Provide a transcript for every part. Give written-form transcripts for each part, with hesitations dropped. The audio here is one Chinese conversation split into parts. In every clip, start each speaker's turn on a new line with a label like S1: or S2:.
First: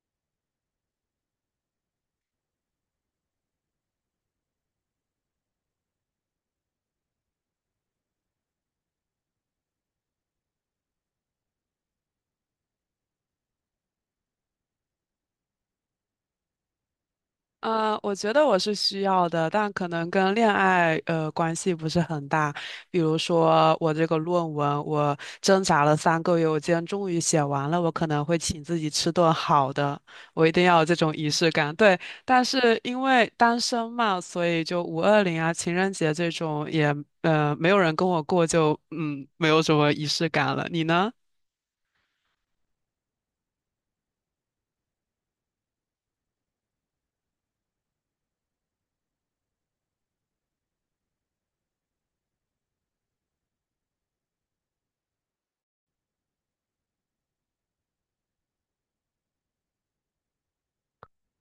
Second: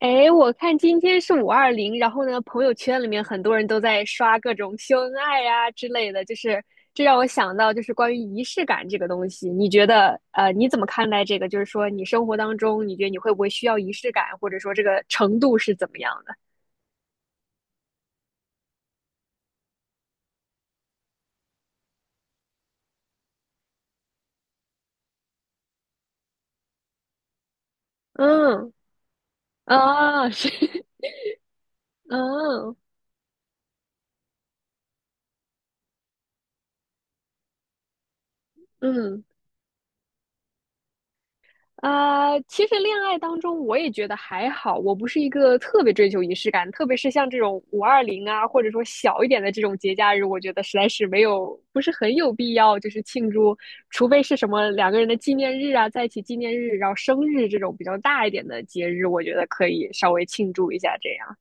S1: 哎，我看今天是五二零，然后呢，朋友圈里面很多人都在刷各种秀恩爱呀、之类的，就是这让我想到就是关于仪式感这个东西。你觉得你怎么看待这个？就是说你生活当中，你觉得你会不会需要仪式感，或者说这个程度是怎么样的？
S2: 我觉得我是需要的，但可能跟恋爱关系不是很大。比如说我这个论文，我挣扎了3个月，我今天终于写完了，我可能会请
S1: 嗯，
S2: 自己吃顿好的，
S1: 啊，
S2: 我
S1: 是，
S2: 一定要有 这种仪式感。对，但
S1: 嗯
S2: 是因为单身嘛，所以就五二零啊、情人节这种也没有人跟我过就，
S1: 嗯。
S2: 没有什么仪式感了。你呢？
S1: 啊，其实恋爱当中我也觉得还好，我不是一个特别追求仪式感，特别是像这种五二零啊，或者说小一点的这种节假日，我觉得实在是没有，不是很有必要就是庆祝，除非是什么两个人的纪念日啊，在一起纪念日，然后生日这种比较大一点的节日，我觉得可以稍微庆祝一下这样。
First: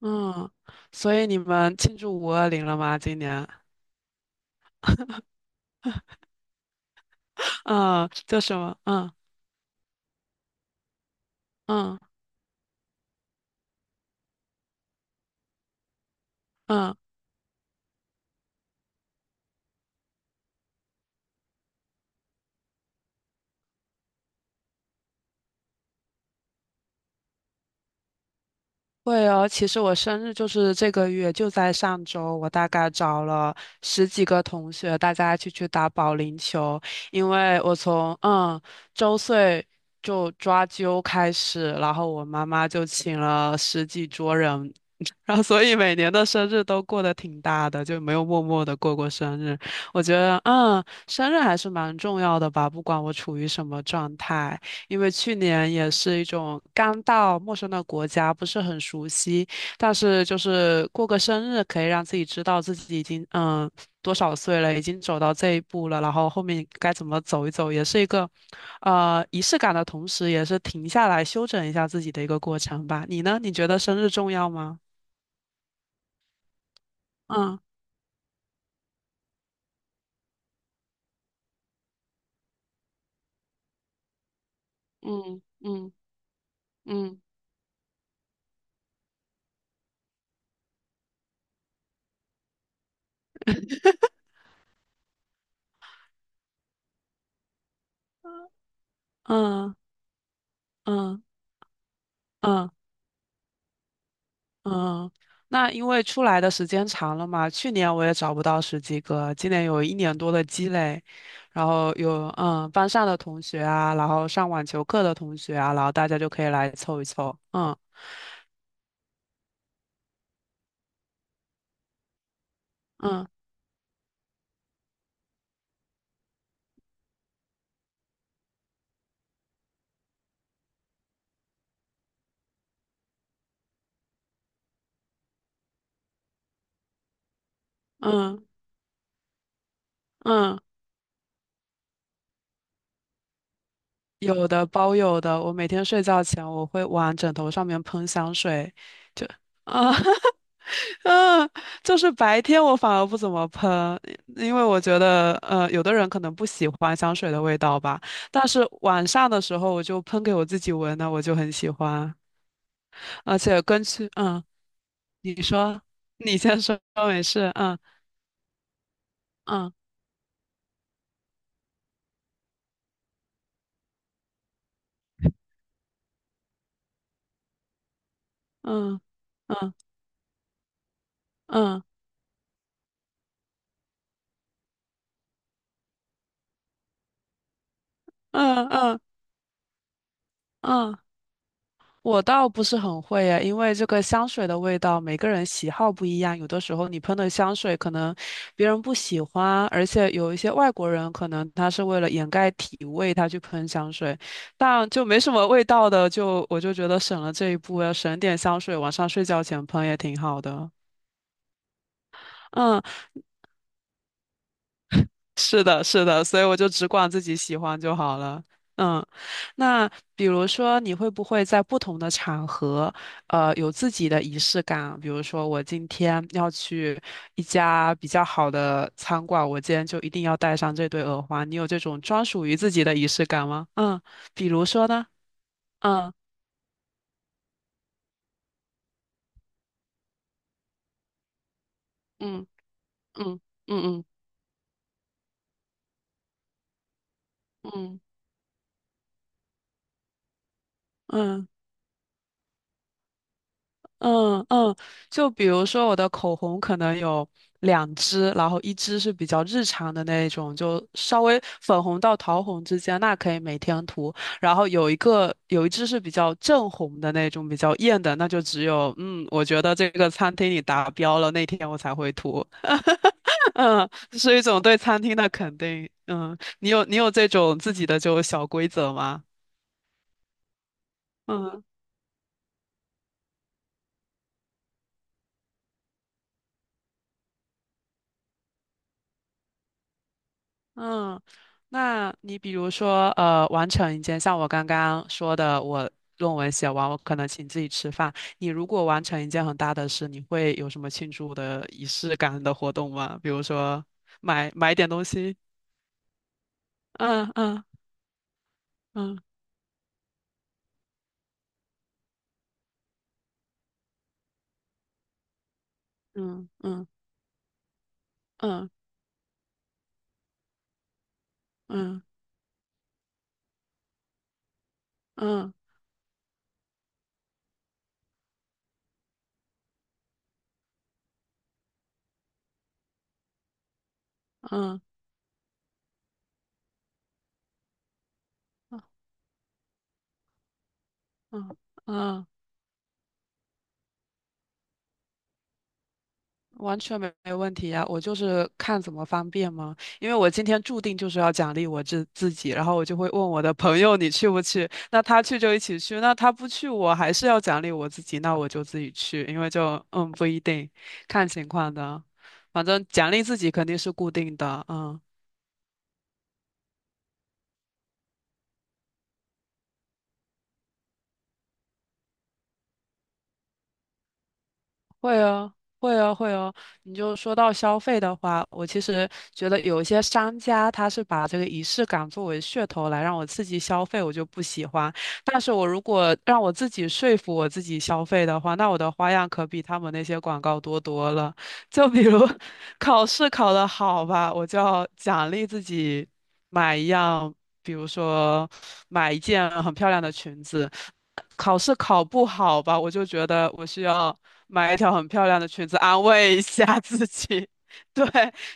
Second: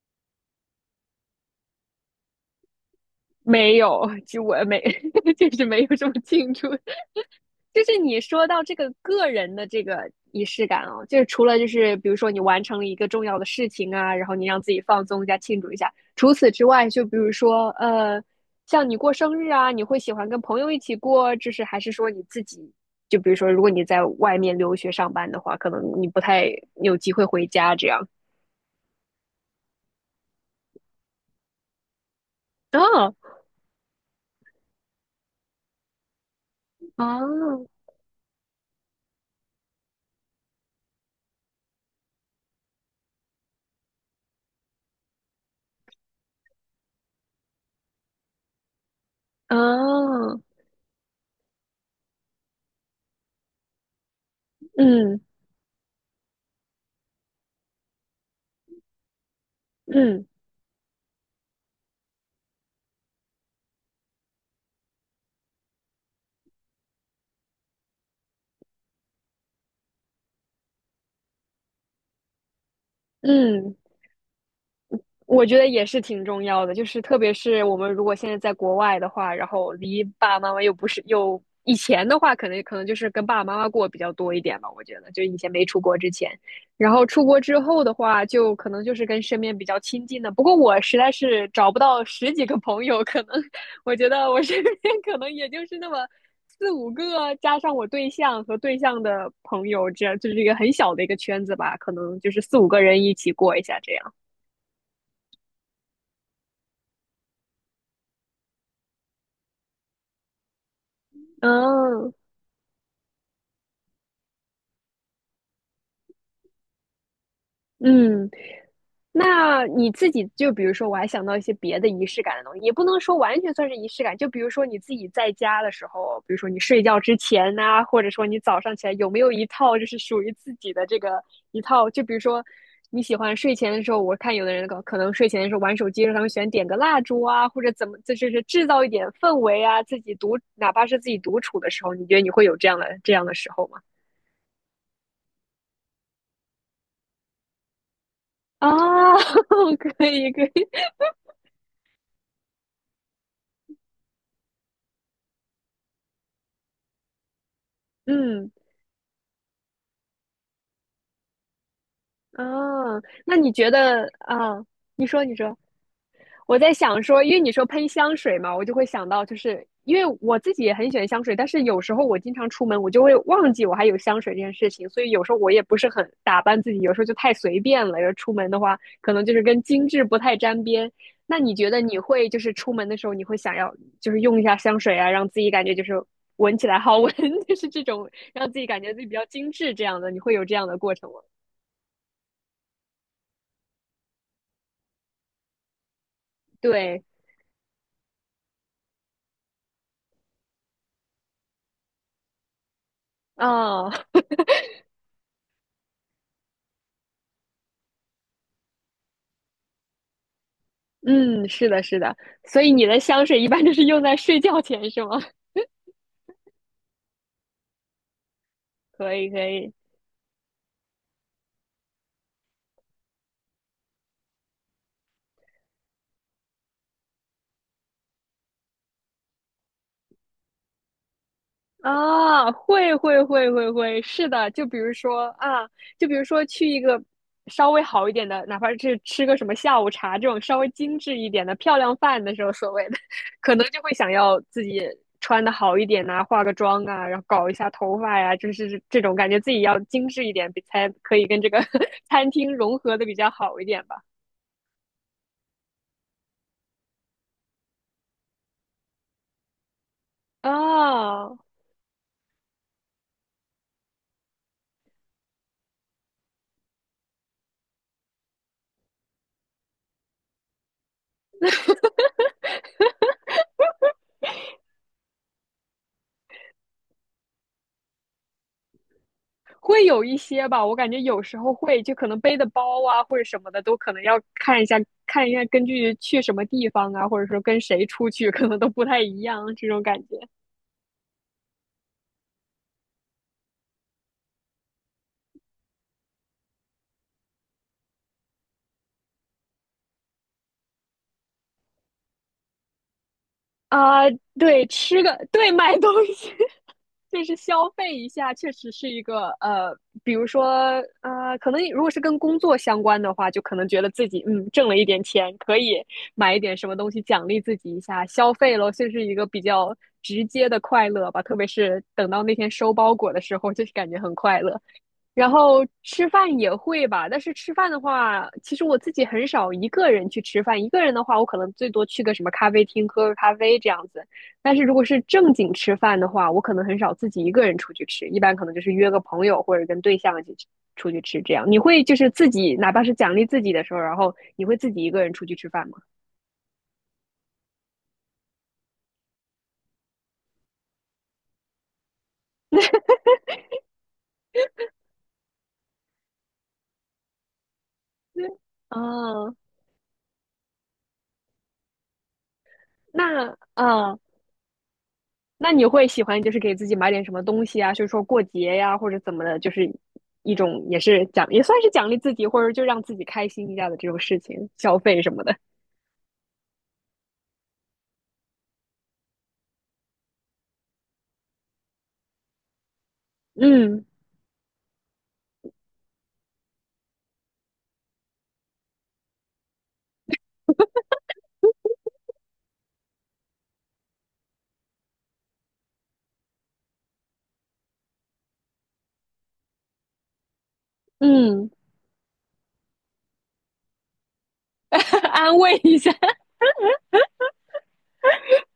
S2: 嗯，所以你们庆祝五二零了吗？今年？
S1: 没有，就我没，就是没有这么庆祝。 就是
S2: 嗯，
S1: 你
S2: 就
S1: 说
S2: 什
S1: 到这
S2: 么？
S1: 个
S2: 嗯
S1: 个人的这个仪式感哦，就是除了就是
S2: 嗯。
S1: 比如说你完成了一个重要的事情啊，然后你让自己放松一下、庆祝一下。除此之外，
S2: 嗯，
S1: 就比如说像你过生日啊，你会喜欢跟朋友一起过，就是还是说你自己？就比如说，如果你在外面留学上班的话，可能你不太有机会回家这样。
S2: 会哦。其实我生日就是这个月，就在上周，我大概
S1: 哦，
S2: 找了十几个同学，大家一起去打保龄球。因为
S1: 哦，
S2: 我从周岁就抓阄开始，然后我妈妈就请了十几桌人，然后所以每年的生日都过得挺大的，就没有默默的过过生日。我觉得
S1: 哦，
S2: 生日还是蛮重要的吧，不管我处于什么状态。因为
S1: 嗯
S2: 去年也是一种刚到陌生的国家，不是很熟悉，但是
S1: 嗯
S2: 就是过个生日，可以让自己知道自己已经多少岁了，已经走到这一步了，然后后面该怎么走一走，也是一个仪式感的同时，也是停下来休整一下自己的一个过程吧。你呢？你觉
S1: 嗯
S2: 得生日重要吗？
S1: 我觉得也是挺重要的，就是特别
S2: 嗯
S1: 是我们如果现在在国外的话，然后离爸爸妈妈又不是又以前的话，可能就是跟爸爸妈妈过比较多一点吧。我觉得就以
S2: 嗯
S1: 前没出
S2: 嗯
S1: 国之前，然后
S2: 嗯
S1: 出国之后的话，就可能就是跟身边比较亲近的。不过我实在是找不到十几个朋友，可能我觉得我身边 可能也就是那么四五个，加上我对象和对象的朋
S2: 嗯
S1: 友，这样就是一个很小的一个
S2: 嗯
S1: 圈子吧，可能就是四五
S2: 嗯。
S1: 个人一起过一下这样。
S2: 嗯，那因为出来的时间长了嘛，去年我也找不到十几个，今年有一年多的积累，然后
S1: 嗯。
S2: 有班上的同学啊，然后上网球课的同学啊，然后大家就可以来凑一凑。嗯
S1: 嗯，那你自己就比如说，我还想到一些别的仪式感的东西，也不能说
S2: 嗯
S1: 完全算是仪式感。就比如说你自己在家的时候，比如说你睡觉之前呐、或者说你早上起来，有没有一套就是属于自己的这个一套？就比如说你喜欢睡前的时候，我看有的人可能睡前的时候玩手机的时候，他们喜欢点个蜡烛啊，或者怎么，这就是
S2: 嗯
S1: 制造一点氛围啊。自己独，
S2: 嗯。
S1: 哪怕是自己独处的时候，你觉得你会有这样的时候吗？
S2: 有的，我每天睡觉前我会往枕头上面喷香
S1: 啊，
S2: 水，就 啊。
S1: 可以可以，
S2: 嗯，就是白天我反而不怎么喷，因为我觉得，有的人可能不喜欢香水的味道吧。但
S1: 嗯。
S2: 是晚上的时候，我就喷给我自己闻呢，我就很喜欢。
S1: 哦，那
S2: 而
S1: 你
S2: 且
S1: 觉
S2: 根
S1: 得
S2: 据，
S1: 啊？你说，你
S2: 你
S1: 说，
S2: 说，你
S1: 我
S2: 先
S1: 在
S2: 说，
S1: 想说，
S2: 没
S1: 因为你
S2: 事。
S1: 说
S2: 嗯
S1: 喷香水嘛，我就会想到，就是
S2: 嗯
S1: 因为我自己也很喜欢香水，但是有时候我经常出门，我就会忘记我还有香水这件事情，所以有时候我也不是很打扮自己，有时候就太随便了。要出门的话，
S2: 嗯
S1: 可能就是跟
S2: 嗯
S1: 精致不太沾边。那你觉得
S2: 嗯
S1: 你会就是出门的时候，你会想要就是用一下香水啊，让自己感觉就是闻起来好闻，就是这种让自己
S2: 嗯嗯
S1: 感觉自
S2: 嗯。
S1: 己比较精致这样的，你会有这样的过
S2: 嗯
S1: 程吗？
S2: 我倒不是很会耶，因为这个香水的味道，每个人喜好不一样。有的时候你
S1: 对，
S2: 喷的香水可能别人不喜欢，而且有一些外国人可能他是为了掩盖体味，他去喷香
S1: 啊。
S2: 水，但就没什么味道的，就我就觉得省了这一步，要省点香水，晚上睡觉前喷也挺好的。
S1: 嗯，是的，是的，所以
S2: 嗯，
S1: 你的香水一般都是用在睡觉前是吗？
S2: 是的，是的，所以我就只管自己喜欢就好了。嗯，
S1: 可以，可以。
S2: 那比如说，你会不会在不同的场合，有自己的仪式感？比如说，我今天要去一家比较好的餐馆，我今天就一定要带上这对耳环。你有这种专属
S1: 啊，
S2: 于自己
S1: 会
S2: 的仪
S1: 会
S2: 式感
S1: 会
S2: 吗？
S1: 会会，
S2: 嗯，
S1: 是
S2: 比
S1: 的，就
S2: 如
S1: 比
S2: 说
S1: 如
S2: 呢？
S1: 说啊，就
S2: 嗯
S1: 比如说去一个稍微好一点的，哪怕是吃个什么下午茶这种稍微精致一点的漂亮饭的时
S2: 嗯
S1: 候，所谓的，
S2: 嗯
S1: 可能就
S2: 嗯
S1: 会
S2: 嗯
S1: 想要自己穿的好一点呐、化个妆啊，然后搞一下
S2: 嗯
S1: 头
S2: 嗯。
S1: 发呀、就是这种感觉自己要精致一点，比才可以跟
S2: 嗯
S1: 这个 餐厅融合的比较好一点吧。
S2: 嗯嗯，就比如说我的口红可能有两支，然后一支是比较日常的那种，就稍
S1: 啊，
S2: 微粉红到桃红之间，那可以每天涂。然后有一支是比较正红的那种，比较艳的，那就只有我觉得这个餐厅里达标了，那天我才会涂。嗯，是一种对餐厅的肯定。嗯，你有这种自己的就小规则吗？
S1: 会有一些吧，我感觉有时候
S2: 嗯。
S1: 会，就可能背的包啊或者什么的，都可能要看一下，看一下根据去什么地方啊，或者说跟谁出去，可能都不太一样这种感觉。
S2: 嗯，那你比如说，完成一件，像我刚刚说的，我论文写完，我可能请自己吃饭。你如果完成一件很大的事，你会有什么庆祝的仪式感的活动吗？比如说
S1: 啊。
S2: 买
S1: 对，
S2: 买点
S1: 吃
S2: 东
S1: 个，
S2: 西。
S1: 对，买东西，就
S2: 嗯
S1: 是
S2: 嗯
S1: 消费一下，确实是一
S2: 嗯
S1: 个比如说可能如果是跟工作相关的话，就可能觉得自己挣了一点钱，可以买一
S2: 嗯
S1: 点什么
S2: 嗯
S1: 东西奖励自己一下，消费咯，
S2: 嗯
S1: 就是一个比较直接的快乐吧。特别是
S2: 嗯
S1: 等到那天收包裹的时候，就是感觉很快乐。然
S2: 嗯嗯
S1: 后吃饭也会吧，但是吃饭的话，其实我自己很少一个人去吃饭。一个人的话，我可能最多去个什么咖啡厅喝个咖啡这样子。但是如
S2: 嗯
S1: 果是正经吃饭的话，我可能很少自己一个人出去吃，一般可能就是约
S2: 嗯
S1: 个朋友或者跟对象一起去出去吃这样。
S2: 嗯
S1: 你会就是
S2: 嗯。
S1: 自己，哪怕是奖励自己的时候，然后你会自己一个人出去吃饭吗？
S2: 完全没问题呀，我就是看怎么方便嘛。因为我今天注定就是要奖励我自己，然后我就会问我的朋友你去不去？那他去就一起去，那他不去我还是要奖励我自己，
S1: 对
S2: 那我就自己去，
S1: 啊，
S2: 因为就不一定，看情况的。反正奖励
S1: 那
S2: 自己肯定是
S1: 啊，
S2: 固定的。嗯。
S1: 那你会喜欢就是给自己买点什么东西啊？就是说过节呀、或者怎么的，就是一种也是奖，也算是奖励自己，或者就让自己开心一下的这种事情，消费什
S2: 会
S1: 么的。
S2: 哦，会哦，会哦。你就说到消费的话，我其实觉得有一些商家他是把这个仪式感作为噱头来让我刺激
S1: 嗯
S2: 消费，我就不喜欢。但是我如果让我自己说服我自己消费的话，那我的花样可比他们那些广告多多了。就比如 考试考得好吧，我就要奖励自己买一样，比如说。买一件很漂亮的裙子。
S1: 嗯，
S2: 考试考不好吧，我就觉得我需要买一条很 漂
S1: 安
S2: 亮的
S1: 慰
S2: 裙子
S1: 一下。
S2: 安 慰一下 自己。对，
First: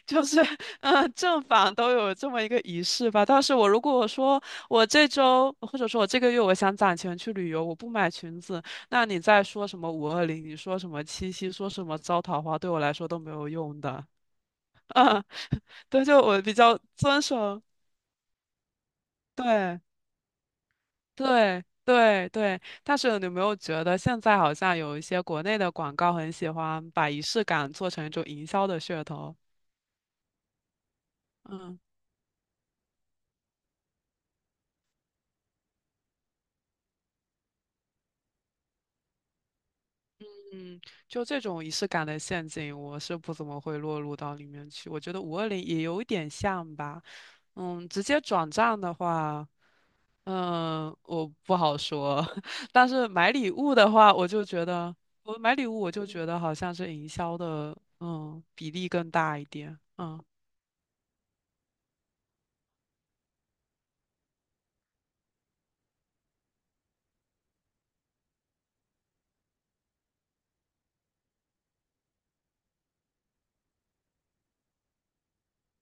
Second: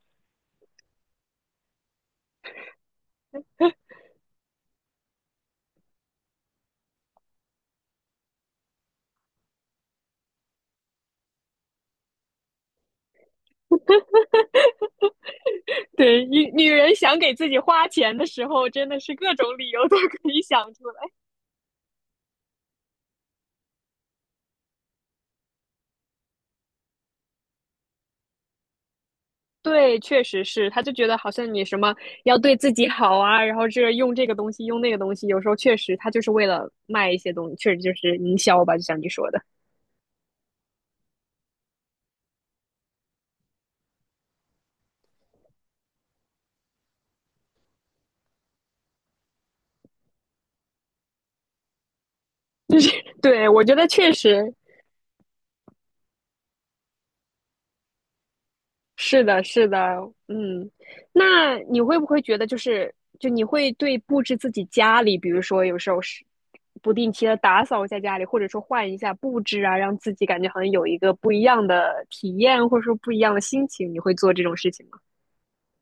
S2: 就是，正反都有这么一个仪式吧。但是我如果说我这周或者说我这个月我想攒钱去旅游，我不买裙子，那你再说什么五二零，你说什么七夕，说什么招桃花，对我来说都没有用的。对，就
S1: 对，
S2: 我
S1: 女
S2: 比
S1: 女
S2: 较
S1: 人想
S2: 遵
S1: 给自己
S2: 守，
S1: 花钱的时候，真的是各种理
S2: 对。
S1: 由都可以想出来。
S2: 对对对，但是你有没有觉得现在好像有一些国内的广告很喜欢把仪式感做成一种营销的噱头？
S1: 对，确实是，他就觉得好像你什
S2: 嗯
S1: 么要对自己好啊，然后这用这个东西，用那个东西，有时候确实他就是为了卖一些东西，确实就是营销吧，就像你说的。
S2: 嗯，就这种仪式感的陷阱，我是不怎么会落入到里面去。我觉得五二零也有一点像吧。嗯，直接转账的话，我不好说。但是买
S1: 对，
S2: 礼
S1: 我觉
S2: 物
S1: 得
S2: 的
S1: 确
S2: 话，我就
S1: 实
S2: 觉得我买礼物，我就觉得好像是营销的，比例更
S1: 是
S2: 大
S1: 的，
S2: 一
S1: 是的，
S2: 点。嗯。
S1: 嗯，那你会不会觉得就是，就你会对布置自己家里，比如说有时候是不定期的打扫一下家里，或者说换一下布置啊，让自己感觉好像有一个不一样的体验，或者说不一样的心情，你会做这种事情吗？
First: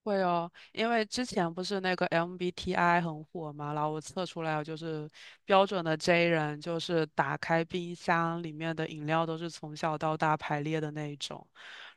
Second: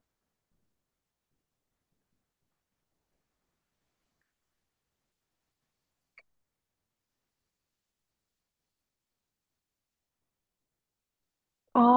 S2: 会哦，因为之前不是那个 MBTI 很火嘛，然后我测出来就是标准的 J 人，就是打开冰箱里面的饮料都是从小到大排列的那一种。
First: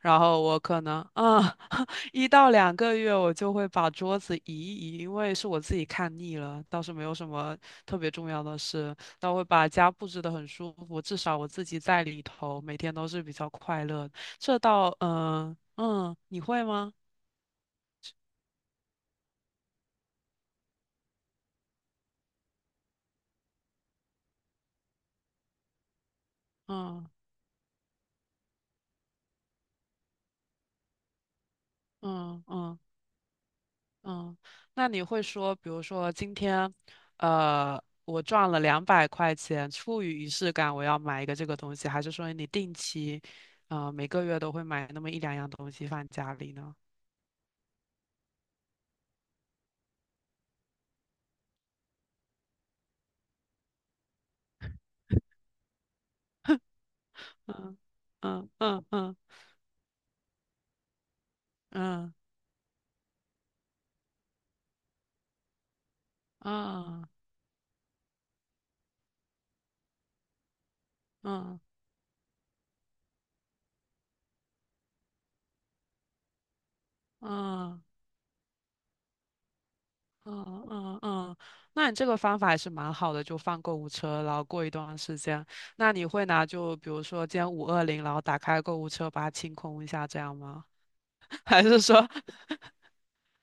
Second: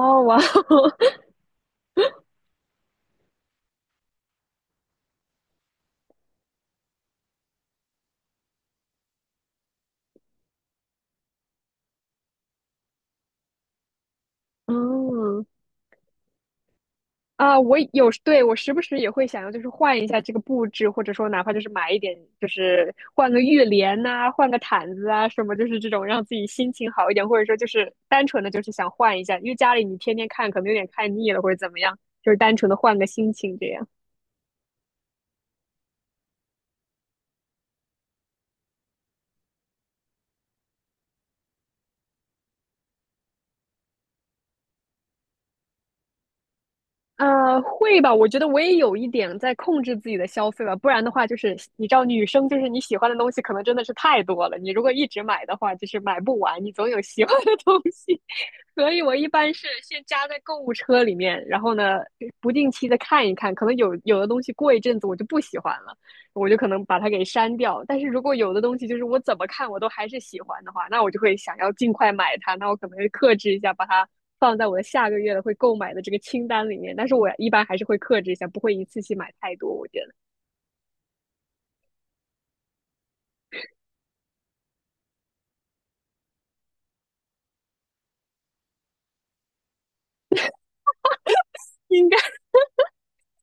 S2: 然
S1: 哇
S2: 后我可
S1: 哦，
S2: 能1到2个月我就会把桌子移一移，因为是我自己看腻了，倒是没有什么特别重要的事，但我会把家布置得很舒服，至少我自己在里头每天都是比较快乐。这 倒
S1: 嗯。
S2: 你会吗？
S1: 啊，我有，时对，我时不时也会想要，就是换一下这个布置，或者说哪怕就是买一点，就是换个浴帘呐、换个毯子啊，什么，就是这种让自己心情
S2: 嗯。
S1: 好一点，或者说就是单纯的就是想换一下，因为家里你天天看可能有点看腻了，或者怎么样，就是
S2: 嗯
S1: 单纯的
S2: 嗯
S1: 换个心情这样。
S2: 嗯，那你会说，比如说今天，我赚了200块钱，出于仪式感，我要买一个这个东西，还是说你定期，每个月都会买那么一两样东西放家里呢？
S1: 呃，会吧？我觉得我也有一点在控制自己的消费吧，不然的话，就是你知道，女生就是你喜欢的东西可能真的是太多了，你如果一直买的话，就是买不完，你总有喜欢的
S2: 嗯
S1: 东西。
S2: 嗯 嗯
S1: 所以我
S2: 嗯
S1: 一般是先加在购物车里面，然后呢，
S2: 嗯
S1: 不定期的看一看，可能有的东西过一阵子我就不喜欢了。我就可能把
S2: 嗯
S1: 它
S2: 嗯
S1: 给删掉。但是如果有的东西就是我怎么看我都还是喜欢的话，那我就会想
S2: 嗯
S1: 要尽快买它。那我可能会克制一下，把它放在我的下个月的会购买的这个清单里面。但是我一般还是会克制一下，不会一次性买太多。我觉得
S2: 嗯嗯嗯，那你这个方法还是蛮好的，就放购物车，然后过一段时间，那你会拿就比如说今天五二零，然后打开购物车把它清空一下，这样吗？还是说，
S1: 应该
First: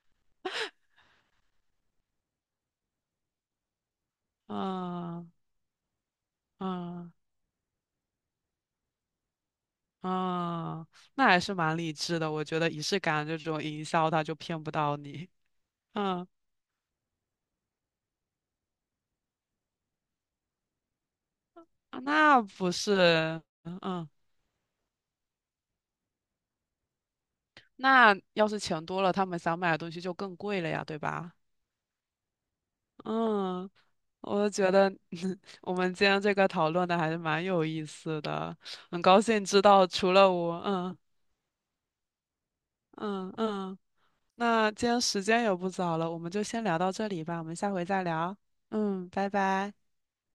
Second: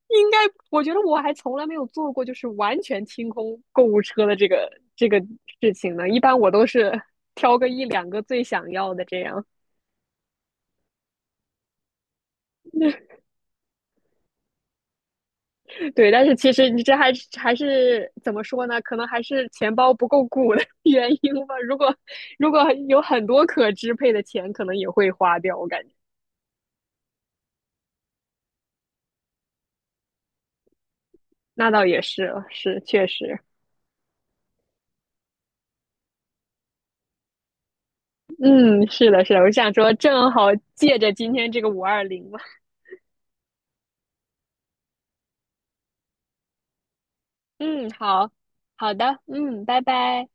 S1: 应该，我觉得我还从来没有做过就是完全清空购物车的这个这个
S2: 啊
S1: 事情呢。一般我都是
S2: 啊
S1: 挑个一两个最想要的这样。
S2: 啊，那还是蛮理智的。我觉得仪式感这种营销，他就骗不到你。
S1: 对，但
S2: 嗯，
S1: 是其实你这还是怎么说呢？可能还是钱包不够鼓的原因吧。如果
S2: 啊那
S1: 如果
S2: 不是，
S1: 有很多可
S2: 嗯
S1: 支
S2: 嗯，
S1: 配的钱，可能也会花掉。我感觉
S2: 那要是钱多了，他们想买的东西就更贵了呀，对吧？
S1: 那倒也是，是确实，
S2: 嗯，我觉得 我们今天这个讨论的还是蛮有意思的，
S1: 嗯，
S2: 很
S1: 是
S2: 高
S1: 的，是的。
S2: 兴
S1: 我
S2: 知
S1: 想
S2: 道
S1: 说，
S2: 除了
S1: 正好
S2: 我。
S1: 借
S2: 嗯
S1: 着今天这个五二零嘛，
S2: 嗯嗯，那今天时间也不早了，我们就先聊到这里吧，我们下回
S1: 嗯，
S2: 再
S1: 好，
S2: 聊。
S1: 好
S2: 嗯，
S1: 的，
S2: 拜
S1: 嗯，
S2: 拜。
S1: 拜拜。